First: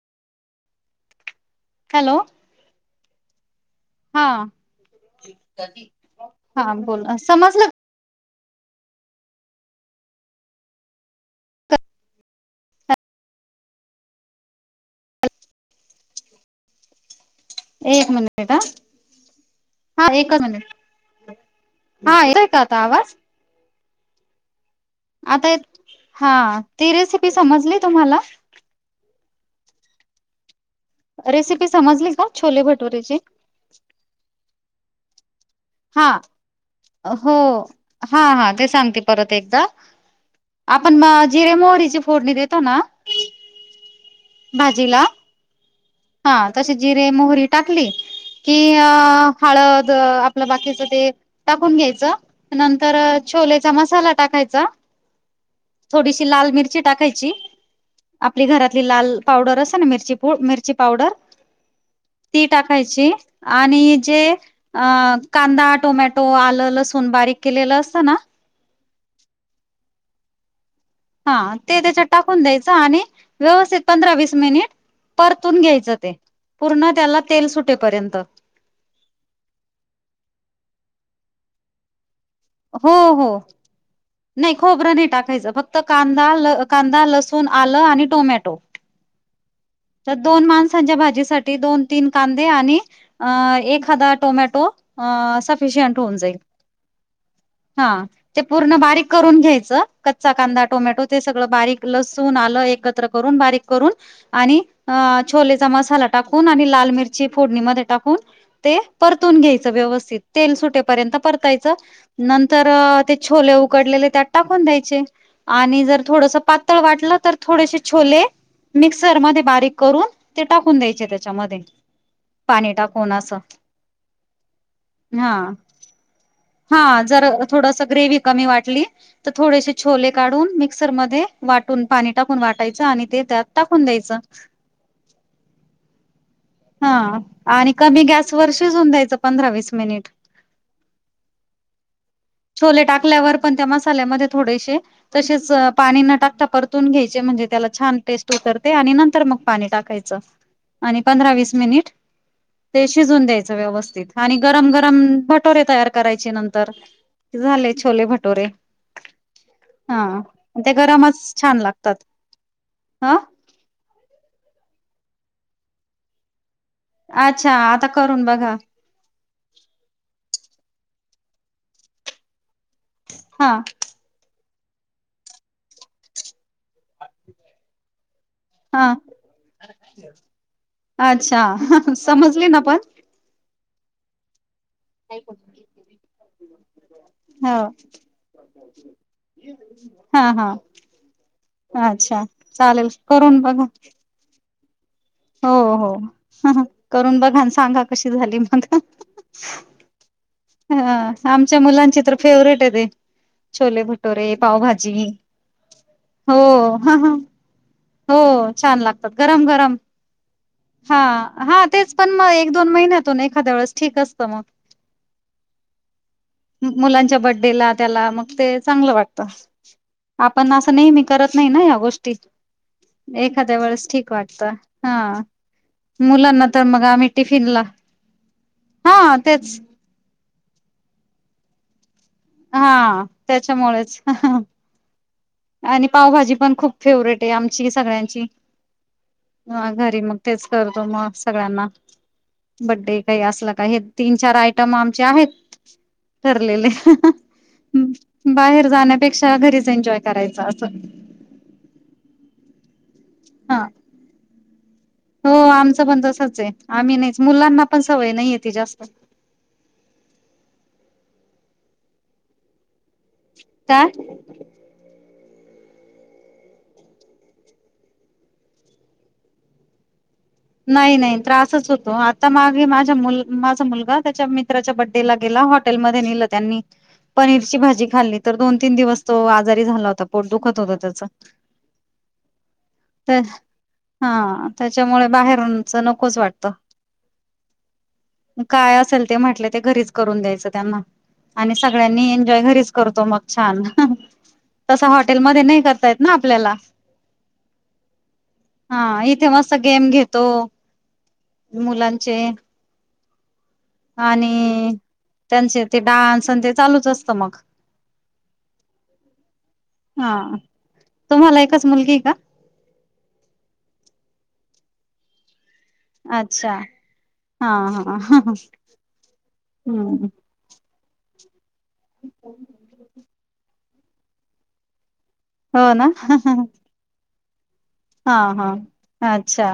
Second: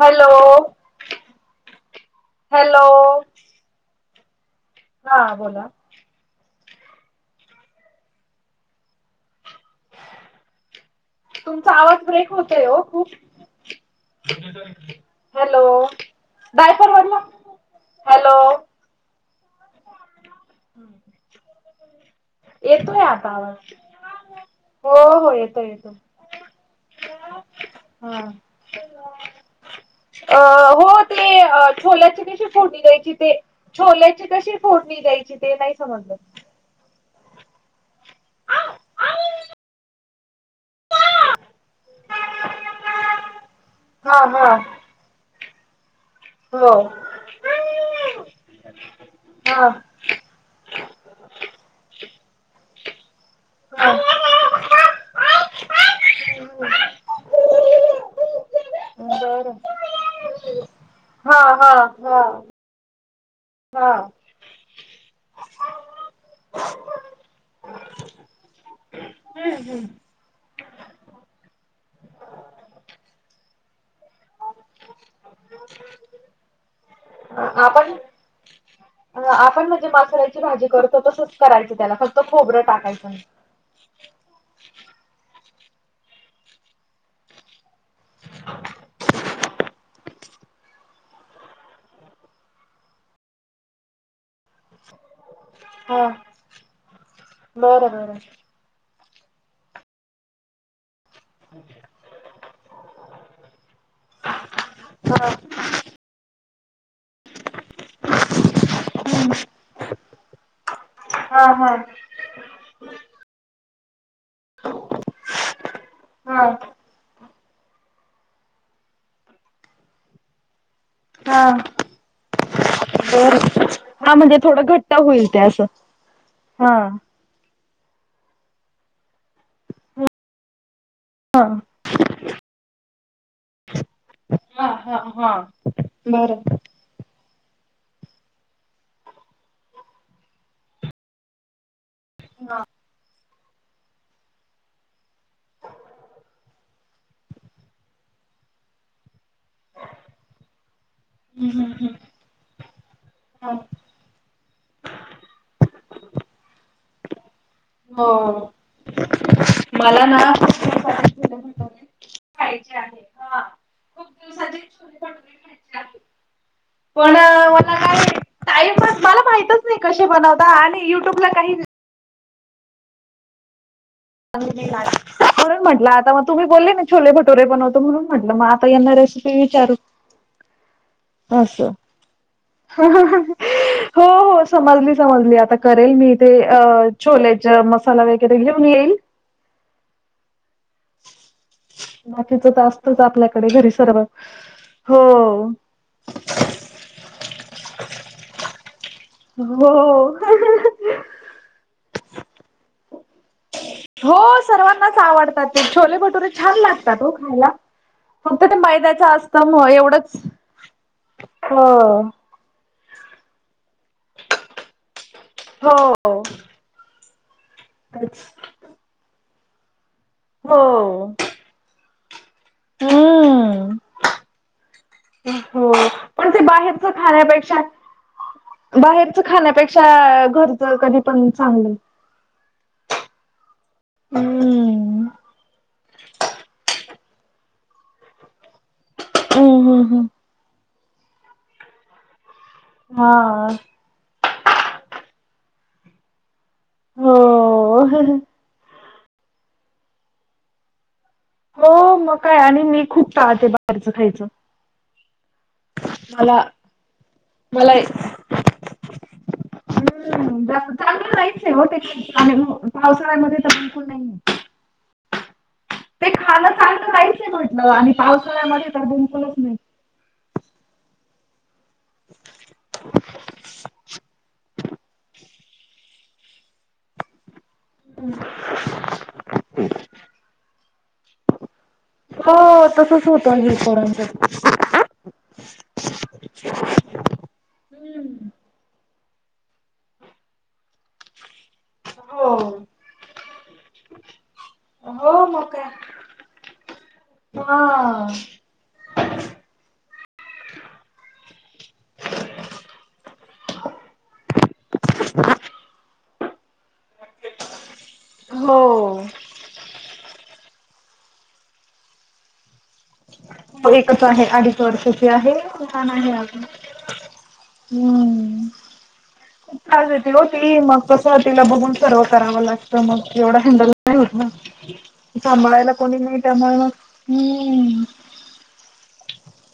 Hello. Hello. Hello. हा. हा बोला हा. बोला. समजल तुमचा आवाज ब्रेक होतोय हो खूप. हॅलो. काय परवडला? एक मिनिट ह. हा एकच मिनिट. हा येतोय का आता आवाज? हो हो आता येतोय येतो. हा ती रेसिपी समजली तुम्हाला? हा अ हो‍ ते रेसिपी समजली छोल्याची का कशी छोले फोडणी द्यायची भटुरेची ते छोल्याची कशी फोडणी द्यायची ते नाही? हा, समजलं हो, हा हा ते सांगते परत एकदा. आपण म जिरे, मोहरीची फोडणी देतो ना हा हा भाजीला‍ हा तशी हो जिरे मोहरी टाकली की अ हा हळद, आपलं बाकीच ते टाकून घ्यायचं नंतर. छोलेचा बर मसाला टाकायचा. थोडीशी लाल मिरची टाकायची. आपली घरातली लाल पावडर अस ना मिरची पुड मिरची ची पावडर हा हा हा ती टाकायची हा आणि जे, कांदा, टोमॅटो, आलं, लसूण बारीक केलेलं असतं ना? हम्म. हम्म. हा ते त्याच्यात टाकून द्यायचं आणि व्यवस्थित पंधरा वीस मिनिट, परतून घ्यायचं ते. पूर्ण त्याला तेल आपण सुटेपर्यंत. आपण म्हणजे मासाल्याची भाजी करतो तसंच करायचं त्याला फक्त खोबरं हो. टाकायचं हो. नाही खोबरं नाही टाकायचं फक्त कांदा कांदा, लसू आलं आणि टोमॅटो. दोन माणसांच्या भाजीसाठी दोन-तीन कांदे आणि एखादा टोमॅटो, तो सफिशियंट हा होऊन जाईल. हा बरं बरं ते पूर्ण बारीक करून घ्यायचं कच्चा कांदा, टोमॅटो ते सगळ बारीक लसूण आलं एकत्र करून बारीक करून आणि हा छोले मसाला टाकून आणि लाल मिरची फोडणी मध्ये, टाकून ते परतून घ्यायचं व्यवस्थित तेल सुटेपर्यंत हा हा परतायचं. नंतर ते छोले उकडलेले त्यात टाकून द्यायचे. आणि जर थोडस हा पातळ वाटलं तर, थोडेसे छोले मिक्सर मध्ये बारीक करून ते टाकून द्यायचे हा त्याच्यामध्ये. पाणी टाकून बर असं. हा म्हणजे थोडं घट्ट होईल हा. ते असं हा. जर थोडस ग्रेव्ही कमी वाटली, तर थोडेसे छोले काढून मिक्सरमध्ये हा वाटून पाणी टाकून वाटायचं आणि ते त्यात टाकून द्यायचं. हा. हा. हा. बरं. हा. आणि कमी गॅस वर शिजऊन द्यायचं पंधरा वीस मिनिट‌. [unintelligible] छोले टाकल्यावर पण त्या मसाल्यामध्ये थोडेसे, तसेच पाणी न टाकता परतून घ्यायचे म्हणजे त्याला छान टेस्ट उतरते आणि नंतर मग पाणी टाकायचं. [unintelligible] आणि पंधरा वीस, मिनिट ते शिजवून द्यायचं व्यवस्थित आणि गरम गरम भटोरे तयार करायचे नंतर. कि झाले छोले हो भटूरे. मला [inaudible] छान लागतात. खायचे आहेत हा ना. खूप दिवसाचे छोले भटुरे खायचे आहे. पण अच्छा मला आता काय करून बघा टाईम. मला माहितच? नाही कसे बनवता आणि युट्यूबला काही, हा. होय म्हटलं आता मग तुम्ही बोलले ना छोले भटोरे बनवतो म्हणून म्हटलं मग आ तर हा यांना रेसिपी विचारू अच्छा असं. समजली ना पण. हो हो समजली. समजली आता करेल मी इथे अह छोले हो चा मसाला वगैरे घेऊन येईल हा हा हा अच्छा बाकीच तर चालेल असतच करून आपल्याकडे बघू. घरी सर्व हो. हो हो हो, करून बघा अन सांगा कशी झाली मग ते. हो. आमच्या मुलांची तर फेवरेट आहे ते. छोले हो भटोरे, पावभाजी सर्वांनाच आवडतात ते छोले भटुरे हो. छान लागतात हो खायला. हो फक्त ते छान मैद्याच लागतात गरम असतं म गरम. एवढंच हा हा तेच हो. पण मग एक दोन महिन्यातून एखाद्या वेळेस ठीक असतं म हो. मुलांच्या बर्थडे ला त्याला मग ते चांगलं वाटत आपण असं नेहमी हो. करत नाही ना या गोष्टी. एखाद्या हम्म. वेळेस ठीक वाटतं बरं, हा हो पण ते मुलांना तर मग बाहेरच आम्ही खाण्यापेक्षा टिफीनला. बाहेरच खाण्यापेक्षा घरच कधी पण चांगलं हा त्याच्यामुळेच हम्म आणि पावभाजी पण खूप फेवरेट आहे आमची सगळ्यांची हम्म हां हम्म घरी हम्म. मग तेच करतो मग सगळ्यांना बड्डे काही असलं हा काही हे तीन चार आयटम आमचे आहेत ठरलेले. हो. बाहेर जाण्यापेक्षा घरीच एन्जॉय करायचं असं. हो मग काय आणि मी खूप तहते हा बाहेरच खायचं हो आमचं पण मला तसंच आहे आम्ही नाहीच मुलांना पण मला सवय नाहीये ते जास्त हम्म जास्त चांगलंय नाहीच आहे ओ [unintelligible] पावसाळ्यामध्ये तर बिलकुल काय नाहीये. ते खाणं चांगल नाहीच म्हटलं आणि पावसाळ्यामध्ये तर बिलकुलच नाही नाही नाही त्रास सच होतो. आता मागे माझ मु माझा मुलगा त्याच्या मित्राच्या बड्डेला गेला हॉटेलम ध्ये नेल त्यांनी पनीरची भाजी खाल्ली, तर दोन तीन दिवस तो आजारी झाला होता पोट दुखत होता त्याच. हो तसच तर होतं आणि हे पोरांचं हा त्याच्यामुळे बाहेरूनच नकोच वाटत. हम्म. काय असेल ते म्हटलं ते घरीच करून द्यायचं त्यांना आणि सगळ्यांनी हो एन्जॉय घरीच करतो मग छान तस हो हॉटेलमध्ये मग नाही काय करतायेत ना आपल्याला. हा. हां इथे मस्त गेम घेतो मुलांचे आणि त्यांचे ते डान्स अन ते चालूच असतं मग हो. हां, तुम्हाला एकच मुलगी आहे का? हो एकच आहे अडीच वर्षाची आहे. लहान आहे अजून अच्छा हा हा हम्म. खूप त्रास हम्म देती ओ ती मग कसं तिला बघून सर्व करावं लागतं मग एवढं हँडल नाही होतं ना. सांभाळायला हो ना कोणी नाही त्यामुळे मग हम. हा हा अच्छा.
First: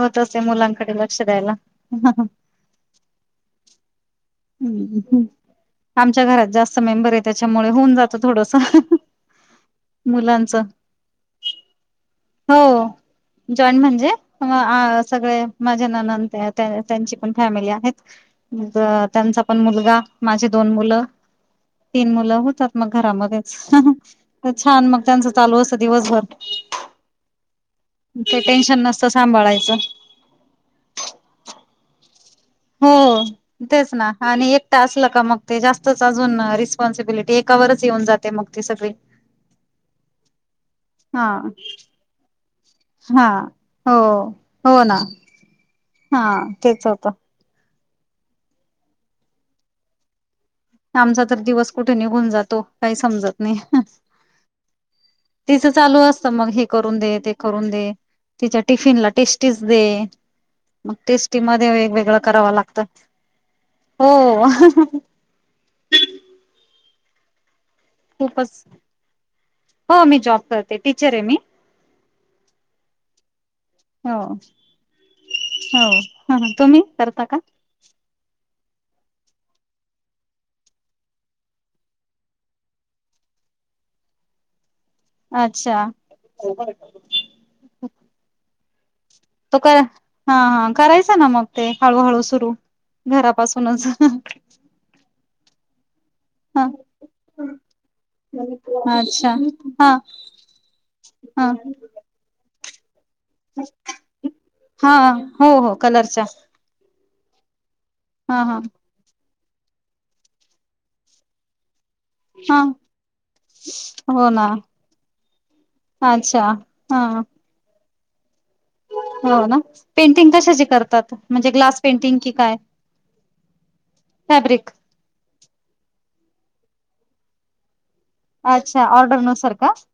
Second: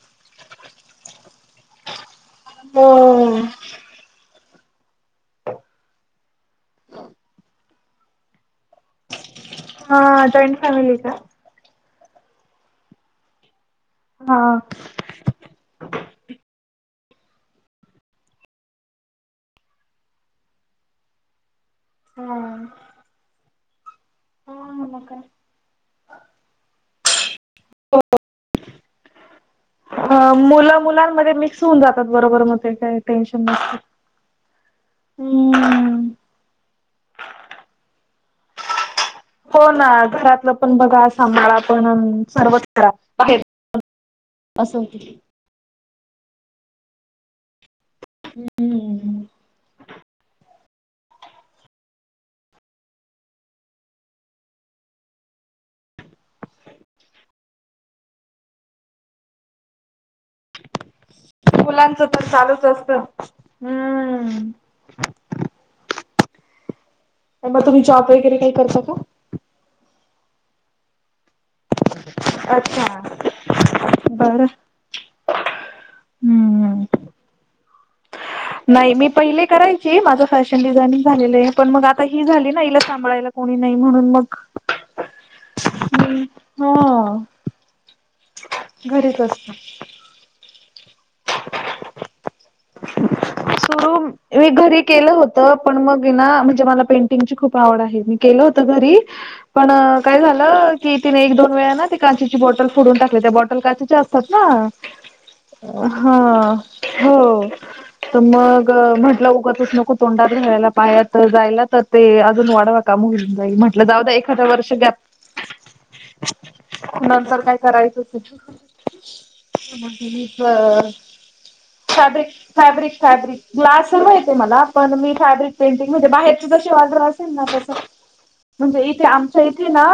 होतंच ते मुलांकडे लक्ष द्यायला. हो. हम ह. आमच्या घरात जास्त मेंबर आहे. त्याच्यामुळे होऊन जात थोडसं. हां. जॉइंट फॅमिली का? हो. जॉईन म्हणजे हम हा आ सगळे माझ्या नणंद त्या आहेत्या. त्या त्यांची पण फॅमिली आहेत. द त्यांचा पण मुलगा. माझी दोन मुलं तीन अ मुलं होतात मग घरामध्येच. तर छान मग त्यांचं चालू असतं दिवसभर. काही टेन्शन नसतं सांभाळायचं. अ मुलं मुलांमध्ये मिक्स होऊन जातात बरोबर मग. ते काही हो टेन्शन नसतं. तेच ना. आणि एकट असलं का मग ते जास्तच हम्म. अजून रिस् स्पॉनसिबिलिटी एकावरच येऊन जाते मग ती सगळी. हो ना. घरातलं पण बघा. सांभाळा पण अन सर्वच करा हां बाहेर हो हो असं ना होतं. हां तेच होतं. हम्म हम. आमचा तर दिवस कुठे निघून जातो काही समजत नाही. तिचं चालू असतं मग हे करून दे ते करून दे. तिच्या टिफिन ला टेस्टीच दे. मग टेस् टी मध्ये मुलांचं वेगवेगळं तर कराव चालूच लागत असतं. हो. हम्म. ए मग तुम्ही जॉब वगैरे खूपच. काही करता का? हो मी जॉब करते टीचर आहे मी. अच्छा हो बरं. हो. तुम्ही हम्म. करता का? नाही मी पहिले करायची. माझं फॅशन डिझायनिंग झालेलं आहे. पण मग आता ही झाली ना हिला सांभाळायला. कोणी नाही म्हणून मग अच्छा हम हं. घरीच अस काय हां हा. करायचं ना मग ते हळूहळू सुरू. घरापासूनच सुरू मी घरी केलं होत. पण मग ये ना म्हणजे हा मला पेंटिंगची खूप आवड आहे. मी केलं होत घरी अच्छा पण हा काय झालं, की तिने एक हा दोन वेळाना ते काचेची बॉटल फोडून टाकल्या त्या बॉटल काचेच्या असतात ना. आ हो. हो अ हा कलरच्या हो तर हा हा मग म्हटलं उगचच नको तोंडात घालायला पायात जायला तर ते अजून हा वाढवा काम होऊन जाईल. म्हटलं जाऊ दे हो एखादा ना वर्ष गॅप अच्छा हा नंतर काय करायचच की. हो ना. पेंटिंग कशाची मग करता तुम्ही? फॅब्रिक फॅब्रिक फॅब्रिक ग्लास म येते मला फॅब्रिक पण मी फॅब्रिक पेंटिंग मध्ये बाहेरचे जशी ऑर्डर असेल ना. तस म्हणजे अच्छा इथे ऑर्डर आमच्या नुसार इथे का ना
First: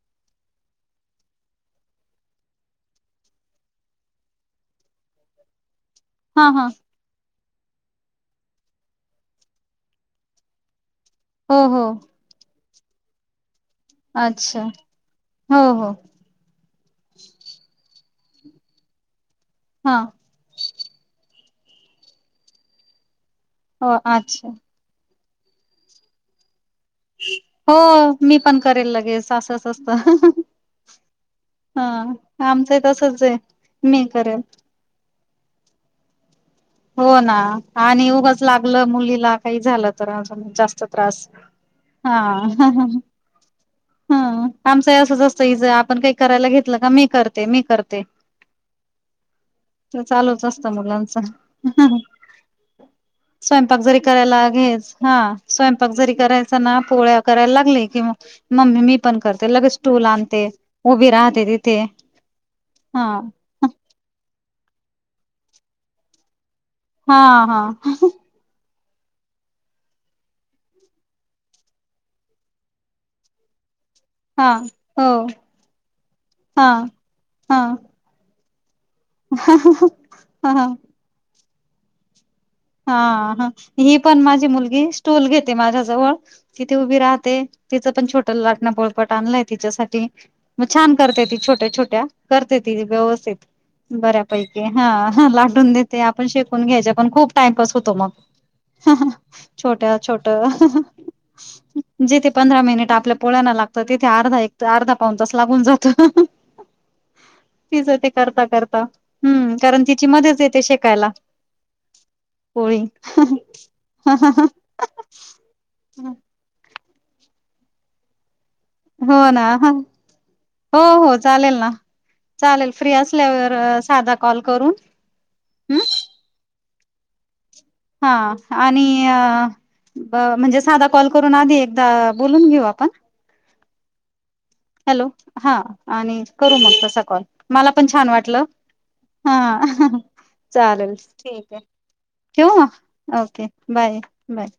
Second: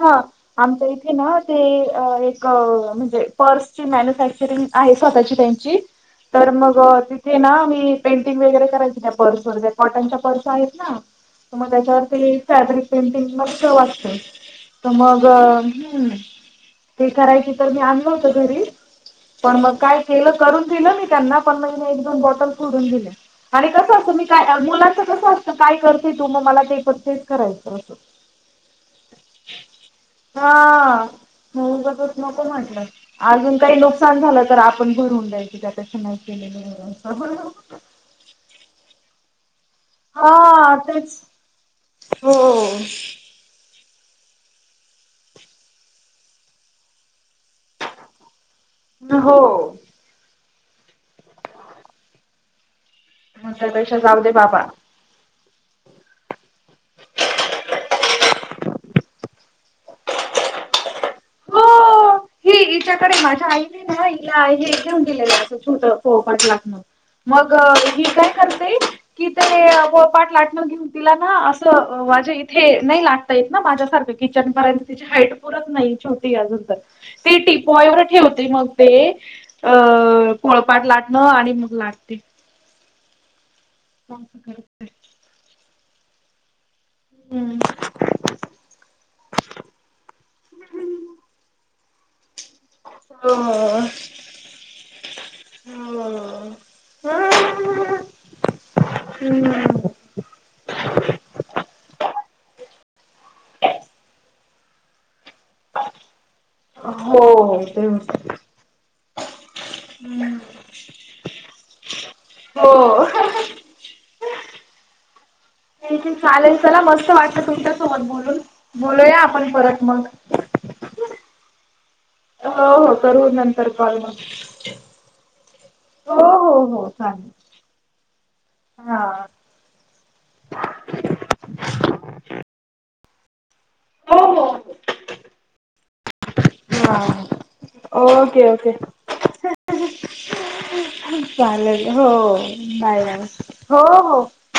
हा आमच्या इथे ना ते एक अ म्हणजे पर्सची मॅन्युफॅक्चरिंग आहे स्वतःची त्यांची हा तर हा मग अ तिथ ते ना मी पेंटिंग वगैरे करायची त्या पर्सवर ज्या कॉटनच्या पर्स आहेत ना. हो मग हो त्याच्यावरती फॅब्रिक पेंटिंग मग तेव्हा अच्छा तर मग हो हो हम्. ते करायचे तर मी आणल होत घरी. पणं मंग हा कायं केलं करूंन दिलं मी त्यांना पणं मंग एक दोन बॉटल फोडूंन दिले. आणि हो कसं असतं मी अच्छा कायं मुलांचं कसं असतं कायं करते तो मंग मलां ते- तेचं हो करायचं असं, मी पण करेल लगेच असंच असतं हां. म्हंण हा बसं नको आमचं म्हटलं, तसच आहे अजूंन कांहीं मी नुकसान करेल झालं तरं तरं आपणं भरवूंन द्यायची त्यां पेक्षा नाहीं केलेलं बरं हो नां असं. आणि उगंच लागलं मुलीलां कांहीं झालं. जरां सां हा जास्तं तेच त्रांस हो हां [inaudible] [unintelligible] हं आमचंही असंच असतं इजं आपणं कांहीं करांयला घेतलं कां मी करते मी करते. हो. तरं चालूं चं असतं मुलांचं. मग स्वयंपाक त्यापेक्षा जरी जाऊ दे करांयला बाबा गेचं- हां स्वयंपाक जरी करांयचा नां पोळ्यां करांयला लागले किंवा- मम्मी मी पणं करते लगेचं टूंल आणते ऊंभी राहते तिथे- हा. हिच्यांकडे माझ्यां आईने नां हिलां हे घेऊन दिलेलं असं छोट पोळंपाट लाटणं हा मंग हा ही कायं करते कि ते पाठ लाटणं घेऊंन- तिलां नां असं माझ्यां इथे नाहीं लाटतां येतं नां माझ्यांसारखे हा किचनं पर्यंत तिची हो हाईट पुरतं नाहीं छटी हा अजूनंतर ती हा टीपॉयवर ठेवते मंग. ते अं हा हा. पोळपाट लाटणं आणि मंग लाटं- हां हां ही पणं माझी मुलंगी स्टूंल घेते माझ्यांजवळं- तिथे उभी राहते, तिचं पणं छोटं लाटणं पोळपाट आणलंय तिच्यासांठी- मंग छांन करते ती छोट्यां छोट्यां करते ती व्यवस्थित. बऱ्यांपैकी हां हं लाटूंन देते. आपणं शेकूंन घ्यायचे, पणं खूंप- कसतो मंग हं हं. छोट्यां छोटं जिथे पंधरा मिनिटं आपल्या पोळ्यांना लागतं तिथे अर्धा एक- अर्धा पाऊन तासं लागूंन जातं हो हो तीचं ते करतां करतां. हम्मं कारणं तिची मंदत येते शेकांयला. पोळी हं हो हं. ठीक चालेल चलां मस्तं वाटतं तुमच्यांसोबतं बोलूंन. हो नां, हो- हो चालेल नां. चालेल हो फ्री हो करू असल्यांवर नंतर सांधा मग कॉल करूंन हम्मं. हो हो हो चालेल. हां आणि हा. अं- बरं म्हणजे सांधा कॉल करूंन आंधी एकदां बोलूंन घेऊं आपणं. हो हो. हॅलो हां आणि करूं मगं तसां कॉल हा मलां पणं छांन वाटलं. ओके ओके हां हं हं. चालेल ठीक आहे, चालेल हो ठेऊं बाय मंग, बाय ओके, हो बायं- हो. बायं.